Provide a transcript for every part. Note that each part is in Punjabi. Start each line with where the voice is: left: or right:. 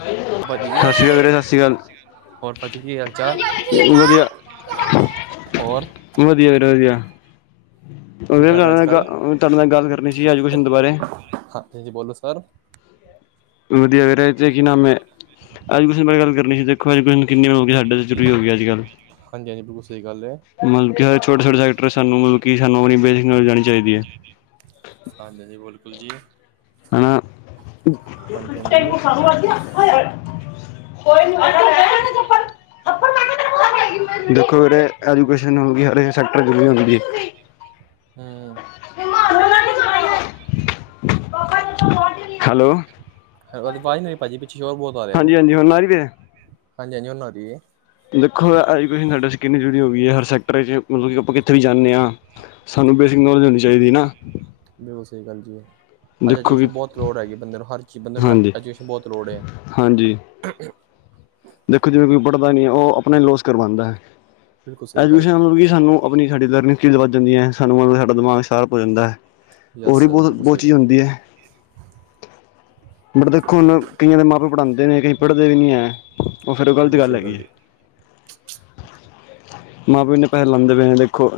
left: ਸਤਿ
right: ਭਾਜੀ
left: ਸ਼੍ਰੀ ਅਕਾਲ ਵੀਰੇ ਸਤਿ ਸ਼੍ਰੀ ਅਕਾਲ
right: ਹੋਰ ਭਾਜੀ ਕੀ ਹਾਲ ਚਾਲ,
left: ਵਧੀਆ
right: ਹੋਰ
left: ਵਧੀਆ ਵੀਰੇ ਵਧੀਆ,
right: ਕੀ
left: ਤੁਹਾਡੇ
right: ਕਰ ਰਹੇ ਹੋ ਅੱਜ ਕੱਲ
left: ਨਾਲ ਗੱਲ ਕਰਨੀ ਸੀ ਐਜੂਕੇਸ਼ਨ ਦੇ ਬਾਰੇ?
right: ਹਾਂਜੀ ਹਾਂਜੀ ਬੋਲੋ ਸਰ
left: ਵਧੀਆ ਵੀਰੇ
right: [inaudible]
left: ਤੇ ਕੀ ਨਾਮ ਹੈ ਐਜੂਕੇਸ਼ਨ ਬਾਰੇ ਗੱਲ ਕਰਨੀ ਸੀ ਦੇਖੋ ਐਜੂਕੇਸ਼ਨ ਕਿੰਨੀ ਮਤਲਬ ਕਿ ਸਾਡੇ ਜ਼ਰੂਰੀ ਹੋ ਗਈ ਅੱਜ ਕੱਲ੍ਹ
right: ਹਾਂਜੀ-ਹਾਂਜੀ, ਬਿਲਕੁ ਸਹੀ ਗੱਲ ਹੈ।
left: ਮਤਲਬ ਹਰ ਛੋਟੇ ਛੋਟ ਸੈਕਟਰ ਸਾਨੂੰ ਮਤਲਬ ਸਾਨੂੰ ਆਪਣੀ ਬੇਸਿਕ ਨੌਲੇਜ ਆਉਣੀ ਚਾਹੀਦੀ ਹੈ
right: ਹਾਂਜੀ ਹਾਂਜੀ ਬਿਲਕੁਲ ਜੀ
left: ਹੈਂ [inaudible]
right: ਹਾਂਜੀ ਹਾਂਜੀ
left: ਦੇਖੋ ਵੀਰੇ ਐਜੂਕੇਸ਼ਨ ਹੋ ਗਿਆ, ਹਰੇਕ ਸੈਕਟਰ ਜ ਵੀ ਹੁੰਦੀ ਐ।
right: ਹੂ
left: ਹੈਲੋ
right: ਤੁਹਾਡੀ ਆਵਾਜ਼ ਨਹੀਂ ਆ ਰਹੀ ਭਾਜੀ, ਪਿੱਛੇ ਸੋਰ ਬਹੁਤ ਆ ਰਿਹਾ
left: ਹਾਂਜੀ
right: ਵੈ,
left: ਹਾਂਜੀ ਹੁਣ ਆ ਰਹੀ ਵੀਰੇ
right: ਹਾਂਜੀ ਹਾਂਜੀ ਹੁਣ ਆ ਰਹੀ ਐ
left: ਦੇਖੋ ਐਜੂਕੇਸ਼ਨ ਸਾਡੇ ਕਿੰਨੀ ਜ਼ਰਰੀ ਹੋ ਗਈ ਹੈ, ਹਰ ਸੈਕਟਰ ਮਤਲਬ ਕਿ ਆਪਾਂ ਕਿੱਥੇ ਵੀ ਜਾਂਨੇ ਆਂ ਸਾਨੂੰ ਬੇਸਿਕ ਨੌਲੇਜ ਹੋਣੀ ਚਾਹੀਦੀ ਹੈ ਨਾ।
right: ਬਿਲਕੁਲ ਸਹੀ ਗੱਲ ਜੀ। ਅੱਜ
left: ਦੇਖੋ ਕਿ
right: ਐਜੂਕੇਸ਼ਨ ਬਹੁਤ ਲੋੜ ਹੈਗੀ ਬੰਦੇ ਨੂੰ, ਹਰ ਚੀਜ਼ ਬੰਦੇ ਨੂੰ
left: ਹਾਂਜੀ
right: ਐਜੂਕੇਸ਼ਨ ਬਹੁਤ ਲੋੜ ਹੈ।
left: ਹਾਂਜੀ ਦੇਖੋ ਜਿਵੇਂ ਕੋਈ ਪੜ੍ਹਦਾ ਨਹੀਂ ਹੈ, ਉਹ ਆਪਣਾ ਲੋਸ ਕਰਵਾਉਂਦਾ ਐ,
right: ਬਿਲਕੁਲ ਸਹੀ ਗੱਲ ਜੀ
left: ਐਜੂਕੇਸ਼ਨ ਮਤਲਬ ਕਿ ਸਾਨੂੰ ਆਪਣੀ ਸਾਡੀ ਲਰਨਿੰਗ ਚੀਜ਼ ਵੱਧ ਜਾਂਦੀ ਹੈ, ਸਾਨੂੰ ਸਾਡਾ ਦਿਮਾਗ ਸਾਰਪ ਹੋ ਜਾਂਦਾ ਹੈ ਥੋੜੀ
right: ਯਸ ਯਸ
left: ਬਹੁਤ
right: ਬਿਲਕੁਲ ਸਹੀ
left: ਪੁਛ
right: ਗੱਲ ਜੀ
left: ਹੁੰਦੀ ਹੈ। ਬਟ ਦੇਖੋ ਹੁਣ ਕਈਆਂ ਦੇ ਮਾਂ-ਪਿਓ ਪੜ੍ਹਾਂਦੇ ਨੇ, ਕਈ ਪੜ੍ਹਦੇ ਵੀ ਨਹੀਂ ਹੈ। ਉਹ ਫਿਰ ਗਲਤ
right: ਬਿਲਕੁਲ
left: ਗੱਲ
right: ਸਹੀ
left: ਹੈਗੀ ਹੈ।
right: ਜੀ
left: ਮਾਂ ਪਿਓ ਇਨੇ ਪੈਸੇ ਲਾਉਂਦੇ ਪਏ ਨੇ ਦੇਖੋ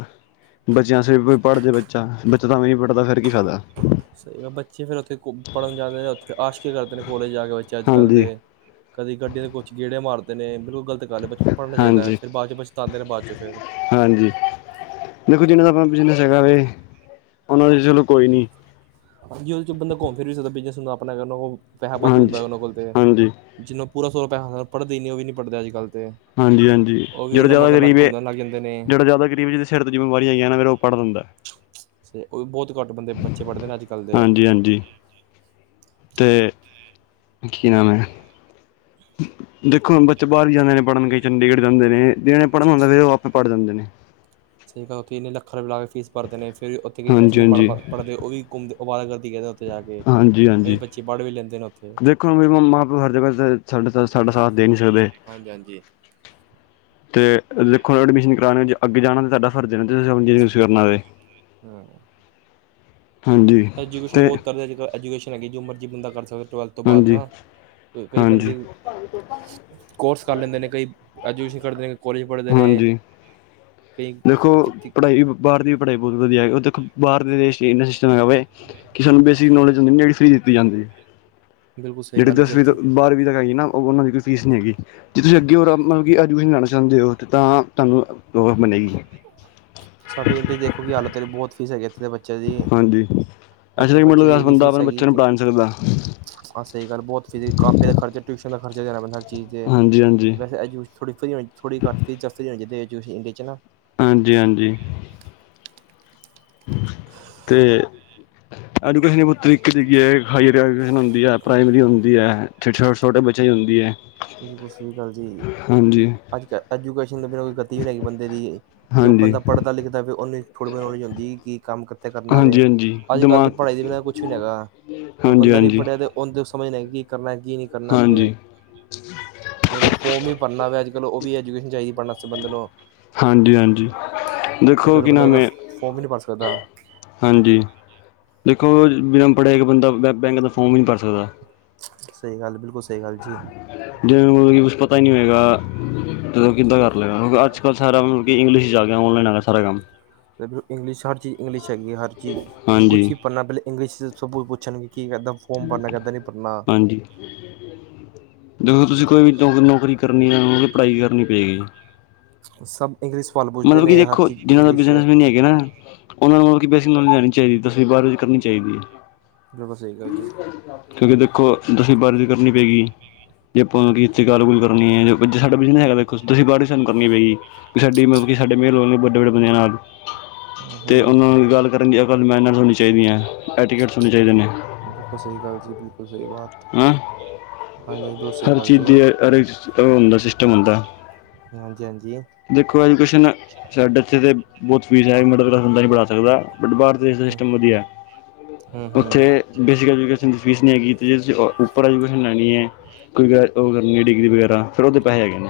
left: ਬੱਚਿਆਂ ਆਸੇ ਵੀ ਪੜ੍ਹ ਜਾਏ ਬੱਚਾ, ਬੱਚਾ ਤਾਂ ਵੀ ਨਹੀਂ ਪੜ੍ਹਦਾ ਫਿਰ ਕੀ ਫਾਇਦਾ
right: ਸਹੀ ਬੱਚੇ ਫੇਰ ਉੱਥੇ ਪੜ੍ਹਨ ਜਾਂਦੇ, ਉੱਥੇ ਆਸ਼ਕੀ ਕਰਦੇ ਨੇ ਕੋਲੇਜ ਜਾ ਕੇ, ਬੱਚੇ ਅੱਜ ਕੱਲ੍ਹ
left: ਹਾਂਜੀ
right: ਦੇ ਕਦੀ ਗੱਡਡੀ ਦੇ ਕੁਛ ਗੇੜੇ ਮਾਰਦੇ ਨੇ, ਬਿਲਕੁਲ ਗਲਤ ਗੱਲ ਹੈ, ਬੱਚੇ ਨੂੰ ਪੜ੍ਹਨਾ ਚਾਹੀਦਾ,
left: ਹਾਂਜੀ
right: ਫਿਰ ਬਾਦ ਚ ਬੱਚ ਦਉਦੇ ਨੇ ਬਾਅਦ ਚ ਫਿਰ
left: ਹਾਂਜੀ, ਦੇਖੋ ਜਿਹਨਾਂ ਦਾ ਆਪਾਂ ਬਿਜਨਸ ਹੈਗਾ ਵੈ, ਉਹਨਾਂ ਦੇ ਚਲੋ ਕੋਈ ਨੀ
right: ਹਾਂਜੀ, ਉਹਦੇ ਚ ਬੰਦਾ ਘੁੰਮ ਫਿਰ ਵੀ ਸਕਦਾ, ਬਿਜਨਸ ਆਪਣਾ ਕੋਲ ਪੈਸਾ ਵੱਧ ਹੁੰਦਾ
left: ਹਾਂਜੀ
right: ਉਹਨਾਂ ਕੋਲ ਤੇ
left: ਹਾਂਜੀ
right: ਜਿਵੇਂ ਪੂਰਾ ਸਕੋਪ ਹੈ, ਉਹ ਵੀ ਨਹੀਂ ਪੜ੍ਦੇ ਅੱਜ ਕੱਲ ਤੇ
left: ਹਾਂਜੀ ਹਾਂਜੀ
right: ਉਹ ਵੀ
left: ਜਿਹੜਾ
right: ਉਹਨਾਂ
left: ਜ਼ਿਆਦਾ
right: ਮਗਰ ਲੱਗ
left: ਗਰੀਬ
right: ਕੇ ਘੁੰਮਣ ਲੱਗ ਜਾਂਦੇ ਨੇ
left: ਜਿਹੜਾ ਜ਼ਿਆਦਾ ਗ਼ਰੀਬ ਏ, ਜੀ ਦੇ ਸਿਰ ਤੇ ਜਿੰਮੇਵਾਰੀਆਂ ਹੈਗੀਆਂ ਨਾ ਫੇ ਪੜ੍ਹ ਲੈਂਦਾ ਐ
right: ਤੇ ਉਹ ਵੀ ਬਹੁਤ ਘੱਟ ਬੰਦੇ, ਬੱਚੇ ਪੜਦੇ ਨੇ ਅੱਜ-ਕੱਲ੍ਹ ਦੇ
left: ਹਾਂਜੀ ਹਾਂਜੀ, ਤੇ ਕੀ ਨਾਮ ਹੈ ਦੇਖੋ ਹੁਣ ਬੱਚੇ ਬਾਹਰ ਵੀ ਜਾਂਦੇ ਨੇ ਪੜ੍ਹਨ ਕਈ, ਚੰਡੀਗੜ੍ਹ ਜਾਂਦੇ ਨੇ ਜਿਹਨੇ ਪੜ੍ਹਨ ਆੁੰਦਾ ਫਿਰ ਉਹ ਆਪੇ ਪੜ੍ਹ ਜਾਂਦੇ ਨੇ।
right: ਸਹੀ ਗੱਲ ਉੱਥੇ ਇੰਨੇੱ ਲੱਖਾਂ ਰੁਪਏ ਲਾ ਕੇ ਫੀਸ ਭਰਦੇ ਨੇ, ਫਿਰ ਵੀ ਉੱਈ ਬੱਚੇ
left: ਹਾਂਜੀ
right: ਨਹੀਂ ਪੜ੍ਹ
left: ਹਾਂਜੀ
right: ਪਾ ਪੜ੍ਹਦੇ ਉਹ ਵੀ ਘੁੰਮਦੇ ਅਵਾਰਾਗਰਦੀ ਕਰਦੇ ਨਾ
left: ਹਾਂਜੀ
right: ਕਈ
left: ਹਾਂਜੀ
right: ਬੱਚੇ ਪੜ ਵੀ ਰਿੰਦੇ ਉੱਥੇ
left: ਦੇਖੋ ਮੇਰੀ ਮਮਾ ਹਰ ਜਗ੍ਹਾ ਤੇ ਸਾਡਾ ਸਾਡਾ ਸਾਥ ਦੇ ਨੀ ਸਕਦੇ।
right: ਹਾਂਜੀ ਹਾਂਜੀ
left: ਤੇ ਦੇਖੋ ਐਡਮਿਸ਼ਨ ਕਰਾਨਾ ਅੱਗੇ ਜਾਣਾ ਤੇ ਤੁਹਾਡਾ ਫ਼ਰਜ਼ ਐ ਨਾ, ਜਿਵੇਂ ਅਸੀਂ ਕਰਨਾ।
right: ਹੂ
left: ਹਾਂਜੀ
right: ਐਜੂਕੇਸ਼ਨ
left: ਤੇ
right: ਬਹੁਤ ਤਰ ਅਜੱਲ ਐਜਕੇਸ਼ਨ ਹੈਗੀ, ਜੋ ਮਰਜ਼ੀੰਦਾ ਕਰ ਸਕਦਾ ਟਵੈਲਥ ਤੋਂ ਬਾਅਦ
left: ਹਾਂਜੀ
right: ਨਾ ਕਈ
left: ਹਾਂਜੀ
right: ਬੰਦੇ, ਕੋਰਸ ਕਰ ਲੈਂਦੇ ਨੇ ਕਈ ਐਜੂਕੇਸ਼ਨ ਕਰਦੇ ਨੇ, ਕਾਲਜ ਪੜ੍ਹਦੇ ਨੇ,
left: ਹਾਂਜੀ
right: ਕਈ
left: ਦੇਖੋ ਪੜ੍ਹਾਈ ਬਾਹਰ ਦੀ ਵੀ ਪੜ੍ਹਾਈ ਬਹੁ ਵਧੀਆ ਹੈਗੀ, ਉੱਥੇ ਬਾਹਰ ਦੇ ਦੇਸ ਵੇ ਕਿ ਸਾਨੂੰ ਬੇਸਿਕ ਨੋਲਜ ਹੁੰਦੀ, ਜਿਹੜੀ ਫ੍ਰੀ ਦਿੱਤੀ ਜਾਂਦੀ ਐ
right: ਬਿਲਕੁਲ ਸਹੀ
left: ਜਿਹੜੀ
right: ਗੱਲ ਹੈ ਜੀ
left: ਦਸਵੀਂ ਤੋਂ
right: ਇੱਥੇ
left: ਬਾਰਵੀਂ ਤੱਕ ਹੈਗੀ ਨਾ ਉਹ ਉਹਨਾਂ ਦੀ ਕੋਈ ਫੀਸ ਨਹੀਂ ਹੈਗੀ, ਜੇ ਤੁਸੀਂ ਅੱਗੇ ਹੋਰ ਮਤਲਬ ਐਡਮਿਸ਼ਨ ਲੈਣਾ ਚਾਹੁੰਦੇ ਹੋ, ਤਾਂ ਤੁਹਾਨੂੰ ਉਹ ਬਣੇਗੀ
right: ਸਾਡੇ ਇੰਡੀਆ ਦੇਖੋ ਕਿ ਹਾਲਤ ਹੈ, ਬਹੁਤ ਫੀਸ ਹੈਗੀ ਐ ਥੇ ਅਤੇ ਬੱਚੇ ਦੀ
left: ਹਾਂਜੀ ਅੱਛਾ
right: ਐਥੇ
left: ਤੱਕ ਮਿਡਲ
right: ਬੱਚੇ ਦੀ
left: ਕਲਾਸ
right: ਇੰਨੀ
left: ਬੰਦਾ
right: ਫੀਸ
left: ਆਪਣੇ
right: ਹੈਗੀ
left: ਬੱਚੇ ਨੂੰ
right: ਕਿ।
left: ਪੜ੍ਹਾ ਨਹੀਂ ਸਕਦਾ
right: ਹਹ ਸਹੀ ਗੱਲ ਬਹੁਤ ਫਿ ਕਾਪੀ ਦਾ ਖਰਚਾ ਟਿਊਸ਼ਨ ਦਾ ਖਰਚਾ ਦੇਣਾ ਪੈਂਦਾ ਹਰ ਚੀਜ਼ ਤੇ
left: ਹਾਂਜੀ ਹਾਂਜੀ
right: ਵੈਸੇ। ੋੜ੍ਹੀ ਹੋਣੀਥੋੜੀ ਘੱ ਚੀਜ਼ੱਸਦੀ ਹੋਣੀਿਹਦੇ ਵਿੱਚ ਇੰਡੀਆ ਚ ਨਾ। [unintelligible]
left: ਹਾਂਜੀ ਹਾਂਜੀ। ਤੇ ਐਜੂਕੇਸ਼ਨ ਬਹੁਤ ਤਰੀਕੇ ਕੀ ਹਾਇਰਜੂਕੇਸ਼ਨ ਹੁੰ ਹੈ ਪ੍ਰਾਈਮਰੀੁਦੀ ਹੈ ਛੋਟੇ ਛਟੇ ਛੋਟੇ ਬੱਚੇਿਆਂ ਦੀ ਹੁੰਦੀ ਹੈ।
right: ਬਿਲਕੁਲ ਸਹੀ ਗਲ ਜੀ
left: ਹਾਂਜੀ
right: ਅੱਜ ਐਜੂਕੇਸ਼ਨ ਦੀ ਗਤੀ ਵੀ ਨਹੀ ਹੇਗੀ ਬੰਦੇ ਦੀ। ਜੋ
left: ਹਾਂਜੀ
right: ਬੰਦਾ ਪੜ੍ਹਦਾ ਲਿਖਦਾ ਵੇ ਉਹਨੂੰ ਥੋੜੀ ਬਹੁਤ ਨੌਲੇਜ ਹੁੰਦੀ ਏ ਕਿ ਕੰਮ। ਕਰਨਾਵੇ
left: ਹਾਂਜੀ ਹਾਂਜੀ
right: ਅੱਜ ਕੱਲ੍ਹ ਦੀ
left: ਦਿਮਾਗ
right: ਪੜ੍ਹਾਈ ਦੇ ਬਿਨਾਂ ਕੁਛ ਵੀ ਨੀ ਹੈਗਾ ਜੋ
left: ਹਾਂਜੀ
right: ਬੰਦਾ ਨੀ
left: ਹਾਂਜੀ
right: ਪੜ੍ਹਿਆ ਤੇ। ਉਹਦੇ ਉਹ ਸਮਝਦੇ ਕਿ ਕੀ ਕਰਨਾ ਕੀ ਨਹੀਂ ਕਰਨਾੱ
left: ਹਾਂਜੀ
right: ਕਿ। ਦੇਖੋ ਫੋਰਮ ਵੀ ਭਰਨਾ ਹੋਵੇ ਅੱਜਕਲ ਉਹ ਵੀ ਐਜੂਕੇਸ਼ਨ ਚਾਹੀਦੀ ਭਰਨ ਵਾਸਤੇ ਬੰਦੇ ਨੂੰ।
left: ਹਾਂਜੀ ਹਾਂਜੀ
right: ਨਹੀਂ
left: ਦੇਖੋ
right: ਤਾਂ
left: ਕਿ ਨਾਮ
right: ਬੰਦਾ
left: ਏ।
right: ਫੋਰਮ ਵੀ ਨਹੀਂ ਭਰ ਸਕਦਾ
left: ਹਾਂਜੀ ਦੇਖੋ ਬਿਨਾ ਪੜ੍ਹਿਆ ਇੱਕ ਬੰਦਾ ਬੈਂਕ ਦਾ ਫੋਮ ਵੀ ਨਹੀਂ ਭਰ ਸਕਦਾ।
right: ਸਹੀ ਗੱਲ ਬਿਲਕੁਲ ਸਹੀ ਗੱਲ ਜੀ
left: ਜਿਵੇ ਮਤਲਬ ਕਿ ਕੁਛ ਪਤਾ ਹੀ ਨਹੀਂ ਹੋਏਗਾ ਤਦੋ ਕਿੱਦਾਂ ਕਰ ਲਗਾ ਅੱਜ। ਸਾਰਾਤਲਬ ਇੰਲਿਸ਼ ਚ ਆ ਗਿਆ ਔਨਲਾਈਨ ਆ ਗਿਆ ਸਾਰ ਕੰਮ।
right: ਇੰਗਲਿਸ਼ ਹਰ ਚੀਜ਼ ਇੰਗਲਿਸ਼ ਹੈਗੀ ਹਰ ਚੀਜ਼
left: ਹਾਂਜੀ
right: ਕੁਛ ਹੀ ਪੜਨਾ ਪਲੇ ਇੰਗਲਿਸ਼ ਚ ਸਭ ਕੁਛ ਪੁੱਛਣਗੇ ਕੀ ਕਰਨਾ ਫੋਮ ਭਰਨਾ ਕਦੇ ਨੀ ਭਰਨਾ।
left: ਹਾਂਜੀ ਦੇਖੋ ਤੁਸੀਂ ਕੋਈ ਵੀ ਨੌਕਰੀ ਕਰਨੀ ਆ ਉਹ ਪੜ੍ਹਾਈ ਕਰਨੀ ਪਏਗੀ।
right: ਸਭ ਇੰਗਲਿਸ਼ ਸਵਾਲ ਪੁੱਛਦੇ
left: ਮਤਲਬ ਕਿ
right: ਨੇ ਹਰ
left: ਦੇਖੋ
right: ਚੀਜ਼
left: ਜਿਨਾਂ ਦਾ
right: ਇੰਗਲਿਸ਼ 'ਚ
left: ਬਿਜਨਸਮੈਨ ਹੀ ਹੈਗਾ ਨਾ। ਉਹਨਾਂ ਨੂੰ ਮਤਲਬ ਕਿ ਬੇਸਿਕ ਨੌਲੇਜ ਲੈਣੀ ਚਾਹੀਦੀ ਦਸਵੀਂ ਬਾਰਵੀਂ ਕਰਨੀ ਚਾਹੀਦੀ ਹੈ।
right: ਬਿਲਕੁਲ ਸਹੀ ਗੱਲ ਜੀ
left: ਕਿਉਂਕਿ ਦੇਖੋ ਦਸਵੀਂ ਬਾਰਵੀਂ ਕਰਨੀ ਪਏਗੀ। ਜੇ ਆਪਾਂ ਨੁ ਕਿੱਥੇ ਗਲ ਗੂਲ ਕਰਨੀ ਹੈੇ ਸਾਡਾ ਬਿਜ਼ਨਸ ਹੈਗਾ ਅਸੀਂ ਦਸਵੀਂ ਬਾਰਵੀਂ ਸਾਨੂੰ ਕਰਨੀ ਪਏਗੀ। ਵੀ ਸਾਡੀ ਮਤਲਬ ਕਿ ਸਾਡੇ ਮੇਲ ਹੋ ਨੇ ਵੱਡੇ ਵੱਡੇ ਬੰਦਿਆਂ ਨਾਲ। ਤੇ
right: ਹੂੰ
left: ਉਹਨਾਂ ਨੁ ਗੱਲ ਕਰਨ ਦੀ ਅਕੱਲ ਮੈਂਨੇਰਸ ਹੋਣੀ ਚਾਹੀਦੀਆਂ ਐਟੀਕੇਟਸ ਚਾਹੀਦੇ ਨੇ।
right: ਬਿਲਕੁਲ ਸਹੀ ਗੱਲ ਜੀ ਬਿਲਕੁਲ ਸਹੀ ਬਾਤ।
left: ਹਮ।
right: ਹਾਂਜੀ ਹਾਂਜੀ ਬਿਲਕੁਲ ਸਹੀ
left: ਹਰ
right: ਗੱਲ
left: ਚੀਜ਼
right: ਜੀ
left: ਦੀ ਹਰ ਉਹ ਹੁੰਦਾ ਸਿਸਟਮ ਹੁੰਦਾ।
right: ਹਾਂਜੀ ਹਾਂਜੀ।
left: ਦੇਖੋ ਐਜੂਕੇਸ਼ਨ ਸਾਡੇ ਇੱਥੇ ਤੇ। ਬਹੁਤ ਫੀਸ ਹੈ ਮਿਡਲ ਕਲਾਸ ਬੰਦਾ ਨਹੀਂ ਪੜਾ ਸਕਦਾ ਬਟ ਬਾਰ ਦੇ ਦੇਸ਼ ਦਾ ਸਿਸਟਮ ਵਧੀਆ
right: ਹੂੰ ਹੂੰ
left: ਉੱਥੇ। ਬੇਸਿਕ ਐਜੂਕੇਸ਼ਨ ਦੀ ਫੀਸ ਨਹੀ ਹੈਗੀ। ਜੇ ਤੁਸੀਂ ਉੱਪਰ ਐਜੂਕੇਸ਼ਨ ਲੈਣੀ ਏ ਕੋਈ ਉਹ ਕਰਨੀ ਹੈ ਡਿਗਰੀ ਵਗੈਰਾ। ਫਿਰ ਉਹਦੇ ਪੈਸੇ ਹੈਗੇ ਨੇ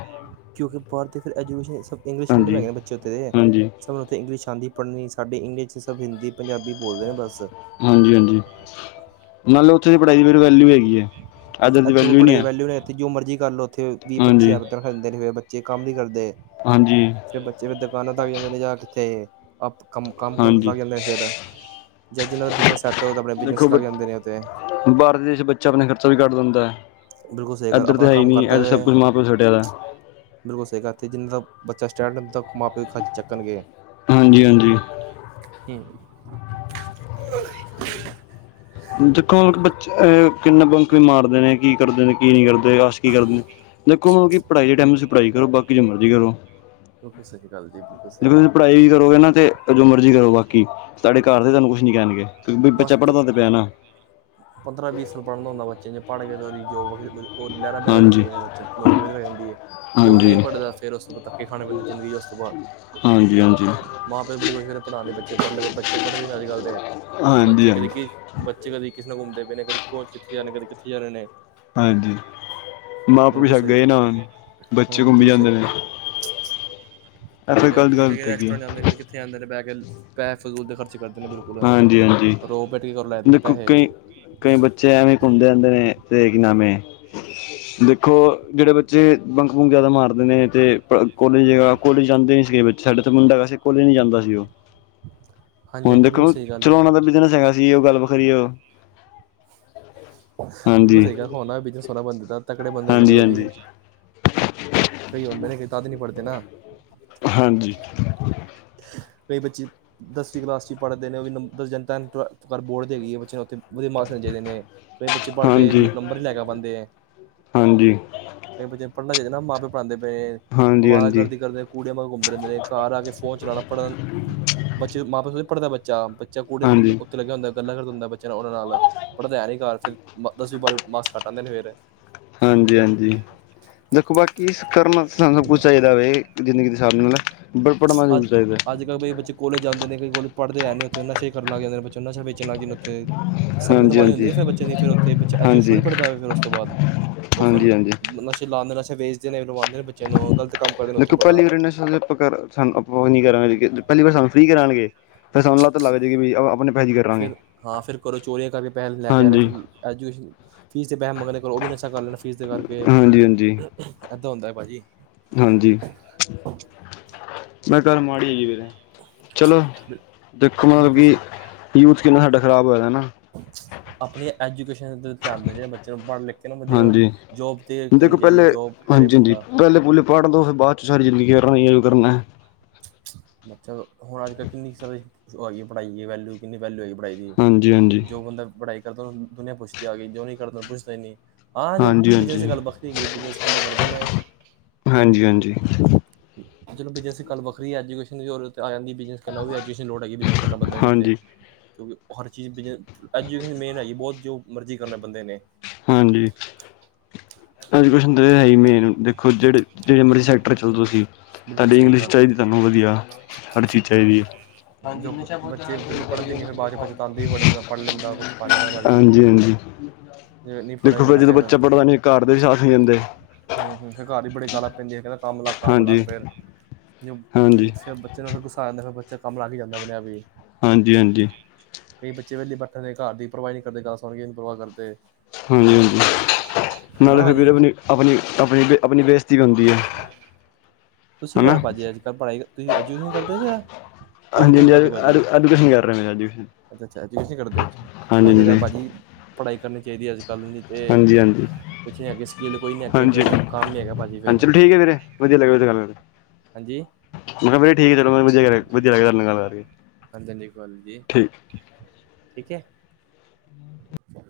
right: ਕਿਉਂਕਿ ਬਾਹਰ ਦੇ ਫਿਰ ਏਜੂਕੇਸ਼ਨ ਇੰਗਲਿਸ਼ ਮੀਡੀਅਮ
left: ਹਾਂਜੀ
right: ਹੈਗੇ ਨੇ ਬੱਚੇ ਤੇ।
left: ਹਾਂਜੀ
right: ਸਾਨੂੰ ਉੱਥੇ ਇੰਗਲਿਸ਼ ਆਉਂਦੀ ਪੜ੍ਹਨੀਣੀ ਸਾਡੀ ਇੰਗਲਿਸ਼ ਚ ਸਭ ਹਿੰਦੀ ਪੰਜਾਬੀ ਬੋਲਦੇ ਨੇ ਬਸ।
left: ਹਾਂਜੀ ਹਾਂਜੀ ਨਾਲ਼ੇ ਉੱਥੇ ਦੀ ਪੜ੍ਹਾਈ ਦੀ ਫਿਰ ਵੈਲਿਊ ਹੈਗੀ। ਹੈ ਇੱਧਰ
right: ਐਥੇ
left: ਵੈਲਿਊ
right: ਪੜਾਈ
left: ਨਹੀਂ
right: ਦੀ
left: ਹੈ
right: ਵੈਲਿਊ ਤੇ ਜੋ ਮਰਜ਼ੀ ਕਰ ਲੋ ਉੱਥੇ ਵੀਹ ਪੱਚੀ
left: ਹਾਂਜੀ
right: ਹਜ਼ਾਰ ਤਨਖਾਹ ਦੇਂਦੇ ਨੇ ਫੇਰ ਬੱਚੇ ਕੰਮ ਨਈ ਕਰਦੇ।
left: ਹਾਂਜੀ।
right: ਫੇਰ ਬੱਚੇ ਦੁਕਾਨਾਂ ਲੱਗ ਜਾਂਦੇ ਨੇ ਜਾਂ ਕਿੱਥੇ ਆਪ ਕੰ ਕੰਮ ਕੁਮ
left: ਹਾਂਜੀ
right: ਲੱਗ ਜਾਂਦੇ ਨੇ ਫਿਰ। ਜਾਂ ਜਿਨ੍ਹਾਂ ਦਾ ਬਿਜ਼ਨਸ ਸੈੱਟ ਹੋਵੇ ਆਪ ਬਿਜ਼ਨਸ ਲੱਗ ਜਾਂਦੇ ਨੇ ਉੱਤੇ।
left: ਬਾਹਰਲੇ ਦੇਸ਼ ਬੱਚੇ ਆਪਣਾ ਖਰਚਾ ਵੀ ਕੱਢ ਦਿੰਦਾ ਹੈ
right: ਬਿਲਕੁਲ ਸਹੀ ਗੱਲ
left: ਇੱਧਰ ਤਾਂ
right: ਆਪਣਾ
left: ਹੈ ਹੀ
right: ਕੰਮ
left: ਨਹੀਂ
right: ਕਰਦਾ
left: ਇੱਧਰ ਸਭ
right: ਵੇ
left: ਕੁਛ ਮਾਂ ਪਿਓ ਛੱਡਿਆ ਦਾ।
right: ਬਿਲਕੁਲ ਸਹੀ ਗਾੱਥ ਜਿੰਨਾ ਦਾ ਬੱਚਾ ਸਟੈਂਡ ਤੱਕ ਮਾਂ ਪਿਓ ਖ ਚੱਕਣਗੇ।
left: ਹਾਂਜੀ ਹਾਂਜੀ।
right: ਹ।
left: ਦੇਖੋ ਮਤਲਬ ਬੱਚੇ ਕਿੰਨੇ ਬੰਕ ਵੀ ਮਾਰਦੇ ਨੇ ਕੀ ਕਰਦੇ ਨੇ ਕੀ ਨਹੀ ਕਰਦੇ। ਤੇ ਆਸ਼ਕੀ ਕਰਨੀ ਦੇਖੋ ਮਤਲਬ ਕਿ ਪੜ੍ਹਾਈ ਦੇ ਟਾਈਮ ਤੁਸੀ ਪੜ੍ਹਾਈ ਕਰੋ ਬਾਕੀ ਜੋ ਮਰਜ਼ੀ ਕਰੋ।
right: ਬਿਲਕੁਲ ਸਹੀ ਗੱਲ ਜੀ ਬਿਲਕੁਲ ਸਹੀ
left: ਦੇਖੋ ਤੁਸੀਂ
right: ਗੱਲ।
left: ਪੜ੍ਹਾਈ ਵੀ ਕਰੋਗੇ ਨਾ ਤੇ ਜੋ ਮਰਜ਼ੀ ਕਰੋ, ਬਾਕੀ ਸਾਡੇ ਘਰ ਦੇ ਸਾਨੂੰ ਕੁਛ ਨਹੀਂ ਕਹਿਣਗੇ। ਕਿਉ ਬਈ, ਬੱਚਾ ਪੜ੍ਹਦਾ ਤਾਂ ਪਿਆ ਨਾ।
right: ਪੰਦਰਾਂ-ਵੀਹ ਸਾਲ ਪੜ੍ਹਨਾ ਹੁੰਦਾ ਬੱਚੇ ਨੇ, ਪੜ੍ਹ ਕੇ ਤੇ ਉਹਦੀ ਜੋਬ। ਉਹ ਲਹਿਰਾਂ ਬਹਿਰਾ ਹੋ
left: ਹਾਂਜੀ
right: ਜਾਂਦੀਆਂ ਨੇ ਬੱਚੇ ਨੂੰ ਨੌਕਰੀ ਅਲੱਗ ਲੱਗ ਜਾਂਦੀ ਹੈ। ਜੋ
left: ਹਾਂਜੀ
right: ਨਹੀਂ
left: ਹਾਂਜੀ
right: ਪੜ੍ਹਦਾ ਫੇਰ ਉਸ ਨੂੰ ਧੱਕੇ ਖਾਣੇ ਪੈਂਦੇ ਜ਼ਿੰਦਗੀ ਚ ਉਸ ਤੋਂ ਬਾਅਦ।
left: ਹਾਂਜੀ
right: ਮਾਂ ਪਿਓ ਬੜੀ ਮੁਸ਼ਕਲ ਨਾਲ ਪੜ੍ਹਾਂਦੇ ਬੱਚੇ ਪੜ੍ਹ ਬੱਚੇ ਪੜ੍ਹਦੇ ਅੱਜ ਕੱਲ ਦੇ।
left: ਹਾਂਜੀ
right: ਬੱਚੇ
left: ਹਾਂਜੀ
right: ਕਦੇ ਬੱਚੇ ਕਦੇ ਕਿਸੇ ਨਾਲ ਘੁੰਮਦੇ ਪਏ ਨੇ ਕਦੇ ਕਿੱਥੇ ਜਾ ਰਹੇ ਕਦੇ ਕਿੱਥੇ ਜਾ ਰਹੇ ਨੇ।
left: ਹਾਂਜੀ, ਮਾਂ
right: ਬਿਲਕੁਲ
left: ਪਿਓ
right: ਸਹੀ
left: ਗਏ ਨਾ ਬੱਚੇ
right: ਹੂੰ
left: ਘੁੰਮੀ
right: ਬਿਲਕੁਲ
left: ਜਾਂਦੇ
right: ਸਹੀ
left: ਨੇ। ਇਹ ਫਿਰ
right: ਸਹੀ ਗੱਲ
left: ਗਲਤ
right: ਕਦੇ
left: ਗਲਤ ਹੈਗੀ
right: ਰੈਸਟੋਰਟ
left: ਹੈ।
right: ਜਾਂਦੇ ਨੇ ਕਿੱਥੇ ਆ ਜਾਂਦੇ ਨੇ ਪੈ ਪੈੇ ਫੂ ਦੇ ਖਰਚ ਕਰਦੇ ਨੇ ਬਿਲਕੁਲ।
left: ਹਾਂਜੀ ਹਾਂਜੀ।
right: ਰੋਬੇਟ ਕੀ ਲੈਦੇ ਨੇ
left: ਦੇਖੋ
right: ਪੈਸੇ।
left: ਕਈ ਕਈ ਬੱਚੇ ਐਵੇਂ ਘੁੰਮਦੇ ਰਹਿੰਦੇ ਨੇ ਤੇ ਕੀ ਨਾਮ ਏ। ਦੇਖੋ ਜਿਹੜੇ ਬੱਚੇ ਬੰਕ ਬੁਕ ਜਿਆਦਾ ਮਾਰਦੇ ਨੇ ਤੇ ਕੋਲੇਜ। ਕੋਲੇਜ ਜਾਂਦੇ ਨਹੀਂ ਸੀਗੇ ਬੱਚੇ ਸਾਡਾ ਤਾਂ ਮੁੰਡਾ ਵੈਸੇ ਕੋਲੇਜ ਨੀ ਜਾਂਦਾ ਸੀ ਉਹ।
right: ਹਾਂਜੀ
left: ਹੁਣ
right: ਹਾਂਜੀ ਬਿਲਕੁਲ
left: ਦੇਖੋ
right: ਸਹੀ ਗੱਲ
left: ਚਲੋ
right: ਹੈ
left: ਉਹਨਾਂ ਦਾ ਬਿਜਨਸ ਹੈਗਾ ਸੀ ਉਹ ਗੱਲ ਵੱਖਰੀ ਉਹ।
right: ਬਿਲਕੁਲ
left: ਹਾਂਜੀ
right: ਸਹੀ ਗੱਲ ਬਿਜਨਸ ਸੋਹਣਾ ਬੰਦੇ ਦਾ ਤਕੜੇ ਬੰਦੇ ਫਿਰ
left: ਹਾਂਜੀ
right: ਉਹ ਵੀ।
left: ਹਾਂਜੀ
right: ਕਈ ਹੁੰਦੇ ਨੇ ਕਈ ਤਾਂ ਵੀ ਨੀ ਪੜਦੇ ਨਾ।
left: ਹਾਂਜੀ।
right: ਕਈ ਬੱਚੇ ਦਸਵੀਂ ਕਲਾਸ ਚ ਪੜ੍ਹਦੇ ਨੇ ਉਹ ਵੀ ਦਸ ਜਨ ਬੋਰਡ ਤੇ ਹੈਗੀ ਹੈ ਬੱਚੇ ਨੂੰ ਉੱਥੇ। ਵਧੀਆ ਮਾਰਕਸ ਦੇਣੇ ਚਾਹੀਦੇ ਨੇ ਕਈ ਬੱਚੇ ਪੜ੍ਹ ਕੇ
left: ਹਾਂਜੀ ਹਾਂਜੀ
right: ਨੰਬਰ ਨਹੀ ਲੈ ਪਾਉਂਦੇ।
left: ਹਾਂਜੀ
right: ਕਈ ਬੱਚੇ ਨੂੰ ਪੜ੍ਹਨਾ ਚਾਹੀਦਾ ਨਾ ਮਾਂ ਪਿਓ ਪੜ੍ਹਾਂਦੇ ਪਏ ਅਵਾਰਾ
left: ਹਾਂਜੀ
right: ਗਰਦੀ ਕਰਦੇ। ਕੁੜੀਆਂ ਮਗਰ ਘੁੰਮਦੇ ਰਹਿੰਦੇ ਨੇ ਘਰ ਆ ਕੇ ਫੋਨ ਚਲਾਉਣਾ ਪੜ੍ਹਨ ਬੱਚੇ ਮਾਂ ਪਿਓ ਪੜ੍ਹਦਾ ਬੱਚਾ ਬੱਚਾ। ਕੁੜੀਆਂ
left: ਹਾਂਜੀ
right: ਉੱਤੇ ਲੱਗਿਆ ਹੁੰਦਾ, ਗੱਲਾਂ ਕਰਦਾ ਹੁੰਦਾ ਬੱਚਿਆਂ ਨਾਲ, ਉਨ੍ਹਾਂ ਨਾਲ ਪੜ੍ਹਦਾ ਹੈ ਨੀ ਘਰ। ਦਸਵੀਂ-ਬਾਰ੍ਹਵੀਂ ਮਾਰਕਸ ਘੱਟ ਆਉਦੇ ਨੇ। ਫੇਰ
left: ਹਾਂਜੀ, ਹਾਂਜੀ ਦੇਖੋ ਬਾਕੀ ਕਰਨਾਸ ਸਾਨੂੰ ਸਭ ਕੁਛ ਚਾਹੀਦਾ ਵ ਜਿੰਦਗੀ। ਹਿਸਾਬ ਨਾਲ ਬਸ ਪੜਨਾ ਜਰੂਰ ਚਾਹੀਦਾ।
right: ਕਈ ਬਚੇ ਕੋਲੇਜ ਜਾਂਦੇ ਨੇ ਕਈ ਕੋਲੇਜ ਪੜ੍ਹਦੇ ਹੈ ਨਹੀਂ ਉੱਥੇ ਨਸ਼ੇ ਕਰਨ ਲੱਗ ਜਾਂਦੇ ਬੱਚ ਨਸ਼ਾ ਵੇਚਣ ਲੱਗ ਜਾਂਦੇ ਉੱਥੇ। ਸੰਗਤ
left: ਹਾਂਜੀ
right: ਮਾੜੀ
left: ਹਾਂਜੀ
right: ਹੁੰਦੀ ਫਿਰ ਬੱਚੇ ਦੀ ਫਿਰ ਉੱਥੇ ਬੱਚਾ ਇੰਜ
left: ਹਾਂਜੀ
right: ਥੋੜੀ ਪੜ੍ਹਦਾ। ਫਿਰ ਉਸ ਤੋਂ ਬਾਅਦ ਉਸ
left: ਹਾਂਜੀ ਹਾਂਜੀ
right: ਨਸ਼ਾ ਲਾਉਂਦੇੇ ਨਸ਼ਾ ਵੇਚਦੇ ਨੇ, ਲਵਾਉਂਦੇ ਨੇ, ਬੱਚੇ ਨੂੰ ਗਲਤ ਕੰਮ ਕਰਦੇ ਨੇ ਉੱਥੇ ਬੜਾ।
left: ਨਸ਼ਾ। ਸਾਨੂੰ ਆਪ ਨੀ ਕਰਾਂਗੇ ਪਹਿਲੀ ਵਾਰ ਸਾਨੂੰ ਫ੍ਰੀ ਕਰਾਉਣਗੇ ਫਿਰ ਸਾਨੂੰ ਲੱਤ ਲੱਗ ਜਾਏਗੀ ਕਿ ਵੀ ਆਪਣੇ ਪੈਸੇ ਕਰਾਂਗੇ
right: ਫਿਰ ਹਾਂ, ਫਿਰ ਘਰੋਂ ਚੋਰੀਆਂ ਕਰਕੇ ਪੈਸੇ ਲੈ ਕੇ ਜਾਣਾ।
left: ਹਾਂਜੀ
right: ਫਿਰ ਐਜੂਕੇਸ਼ਨ ਫੀਸ ਦੇ ਪੈਸੇ ਮੰਗਣੇ ਘਰੋ ਉਹ ਵੀ ਨਸ਼ਾ ਕਰ ਲੈਣਾ ਫੀਸ ਦੇ ਕਰਕੇ
left: ਹਾਂਜੀ ਹਾਂਜੀ
right: ਏਦਾਂ ਹੁੰਦਾ ਹੈ ਭਾਜੀ।
left: ਹਾਂਜੀ ਇਹ ਗੱਲ ਮਾੜੀ ਹੈਗੀ ਫੇਰ। ਚਲੋ ਦੇਖੋ ਮਤਲਬ
right: ਬਿਲਕੁਲ
left: ਕਿ
right: ਸਹੀ
left: ਯੂਥ ਕਿੰਨਾ ਸਾਡਾ ਖ਼ਰਾਬ ਹੋਇਆ ਦਾ ਨਾ।
right: ਆਪਣੀ ਐਜੂਕੇਸ਼ਨ ਤੇ ਧਿਆਨ ਦੇ ਜਿਹੜੇ ਬੱਚਿਆਂ ਨੂੰ ਪੜ੍ਹ ਲਿਖ। ਕਹਿ ਬੰਦੇ
left: ਹਾਂਜੀ
right: ਜੋਬ ਤੇ ਕਰਨੀ ਚਾਹੀਦੀ ਜੋਬ ਕਰੇ ਬੰਦਾ।
left: ਪੜ ਲਓ ਬਾਅਦ ਚ ਸਾਰੀ ਜ਼ਿੰਦਗੀ ਕਰਨਾ ਜੋ ਕਰਨਾ।
right: ਅੱਛਾ ਹੁਣ ਅੱਜ ਕੱਲ ਕਿੰਨੀ ਸਾਰੀ ਹੋ ਆਈ ਪੜ੍ਹਾਈ ਦੀ ਵੈਲਿਊ ਕਿੰਨੀ ਵੈਲਊ ਹੈਗੀ। ਪੜਾਈ ਦੀ
left: ਹਾਂਜੀ ਹਾਂਜੀ
right: ਜੋ ਬੰਦਾ ਪੜਾਈ ਕਰਦਾ ਉਹਨੂੰ ਦੁਨੀਆਂ ਪੁੱਛਦੀ ਆ ਗਈ ਜੋ ਨਹੀਂ ਕਰਦਾ ਉਹਨੂੰ ਪੁੱਛਦਾ ਨਹੀਂ। ਹਾਂ ਜੋ
left: ਹਾਂਜੀ
right: ਬਿਜਨਸ ਦੀ
left: ਹਾਂਜੀ
right: ਗੱਲ ਵੱਖਰੀ ਹੈਗੀ ਬਿਜਨਸ ਬੰਦੇ ਕਰਦੇ ਨੇ।
left: ਹਾਂਜੀ, ਹਾਂਜੀ।
right: ਚਲੋ ਬਿਜਨਸ ਦੀ ਗੱਲ ਵੱਖਰੀ ਹੈ ਐਜੂਕੇਸ਼ਨ ਦੀ ਆ ਜਾਂਦੀ। ਬਿਜਨਸ ਉਹ ਵੀ ਐਜੂਕੇਸ਼ਨ ਲੋੜ ਹੈਗੀ ਬਜ਼ਨ ਕਰ ਬਦੇ ਜਿੱਥੇ
left: ਹਾਂਜੀ
right: ਕਿਉਂਕਿ ਹਰ ਚੀਜ਼ ਬਿਜਨਸ। ਐਜੂਕੇਸ਼ਨ ਮੇਨ ਹੈਗੀ ਬਹੁਤ ਜੋ ਮਰਜ਼ੀ ਕਰਨਾ ਬੰਦੇ ਨੇ।
left: ਹਾਂਜੀ, ਐਜੂਕੇਸ਼ਨ ਤਾਂ ਹੈ ਮੇਨ ਦੇਖੋ ਜਿਹੇ ਜਿੜੇ ਮਰਜੀ। ਬੈਟਰ ਚੱਲੋ ਤੁਸੀਂ
right: ਬਿਲਕੁਲ
left: ਤੁਹਾਡੀ
right: ਸਹੀ
left: ਇੰਗਲਿਸ਼
right: ਗੱਲ
left: ਚਾਹੀਦੀ ਤੁਹਾਨੂੰ ਵਧੀਆ ਹਰ ਚੀਜ਼ ਚਾਹੀਦੀ।
right: ਜੋ
left: ਹਾਂਜੀ
right: ਬੱਚੇ ਪਹਿਲੇ ਪੜ੍ਹਦੇ ਨਹੀਂ ਫਿਰ ਬਾਅਦ 'ਚ ਪਛਤਾਉਂਦੇ ਵੀ ਬੜੇ ਨੇ ਮੈਂ ਪੜ੍ਹ ਲੈਂਦਾ ਕੁਛ ਪਾ ਲੈਂਦਾ ਮੈਂ ਵੀ
left: ਹਾਂਜੀ।
right: ਜੇ ਨਹੀਂ
left: ਦੇਖੋ
right: ਪੜ੍ਹੇਂਗੇ
left: ਫਿਰ
right: ਨਾ
left: ਜਦੋਂ ਬੱਚਾ ਪੜ੍ਹਦਾ ਨੀ ਘਰ ਦੇ ਵੀ ਸਾਥ ਨਹੀ ਦਿੰਦੇ।
right: ਹਮ- ਹਮ ਫਿਰ ਘਰ ਵੀ, ਬੜੀ ਗੱਲਾਂ ਪੈਂਦੀ ਆ ਕਹਿੰਦੇ, ਕੰਮ ਲੱਗ- ਕੰਮ ਲੱਗ
left: ਹਾਂਜੀ ਹਾਂਜੀ
right: ਫੇਰ ਜਦੋਂ
left: ਹਾਂਜੀ
right: ਫਿਰ ਗੁੱਸਾ ਆ ਜਾਂਦਾ ਫਿਰ ਬੱਚਾ ਕੰਮ ਲੱਗ ਹੀ ਜਾਂਦਾ ਆਪਣੇ ਆਪ ਹੀ।
left: ਹਾਂਜੀ- ਹਾਂਜੀ।
right: ਕਈ ਬੱਚੇ ਵੇਹਲੇ ਬੈਠਣ ਦੇ ਘਰ ਦੀ ਪਰਵਾਹ ਨਹੀਂ ਕਰਦੇ, ਗੱਲ ਸੁਣ ਕੇ ਨੀ ਪਰਵਾਹ ਕਰਦੇ।
left: ਹਾਂਜੀ-ਹਾਂਜੀ ਨਾਲੇ
right: ਹਨਾ
left: ਫਿਰ ਵੀਰ
right: ਭਾਜੀ।
left: ਆਪਣੀ-ਆਪਣੀ-ਆਪਣੀ- ਆਪਣੀ ਬੇ ਦਿੱਤੀ ਹੁੰਦੀ ਐ।
right: ਤੁਸੀਂ ਕਰ ਪਾ ਜੇ ਅੱਜ- ਕੱਲ ਪੜ੍ਹਾਈ, ਤੁਸੀਂ ਐਜੂਕੇਸ਼ਨ ਕਰਦੇ ਜਾਂ ਕੰਮ
left: ਹਾਂਜੀ
right: ਕੁੰਮ
left: ਹਾਂਜੀ
right: ਕਰਦੇ ਹੋ ਭਾਜੀ।
left: ਐਜੂਕੇਸ਼ਨ ਕਰ ਰਿਹਾ। ਮੇਰਾ ਐਜੂਕੇਸ਼ਨ
right: ਅੱਛਾ-ਅੱਛਾ ਐਜੂਕੇਸ਼ਨ ਕਰਦੇ
left: ਹਾਂਜੀ
right: ਅੱਛਾ,
left: ਹਾਂਜੀ
right: ਭਾਜੀ ਪੜ੍ਹਾਈ ਕਰਨੀ ਚਾਹੀਦੀ ਐ, ਅੱਜ ਗੱਲ ਨਹੀਂ ਤੇ
left: ਹਾਂਜੀ ਹਾਂਜੀ
right: ਕੁਛ ਨੀ ਅੱਗੇ, ਸਕਿੱਲ ਕੋਈ ਨਹੀਂ ਅੱਗੇ
left: ਹਾਂਜੀ
right: ਫਿਰ, ਕੰਮ ਨੀ ਹੈਗਾ ਭਾਜੀ ਫੇਰ।
left: ਹਾਂਜੀ ਚਲੋ ਠੀਕ ਐ ਵੀਰੇ। ਵਧੀਆ ਲੱਗਾ, ਥੋਡੇ ਨਾਲ ਗੱਲ ਕਰਕੇ।
right: ਹਾਂਜੀ।
left: ਮੈਂ ਕਿਹਾ ਠੀਕ ਐ, ਚਲੋ ਵਧੀਆ, ਵਧੀਆ ਲੱਗਾ ਗੱਲ ਕਰਕੇ।
right: ਗੰਦੀ ਗੱਲ ਜੀ,
left: ਠੀਕ
right: ਠੀਕ ਐ। [unintelligible]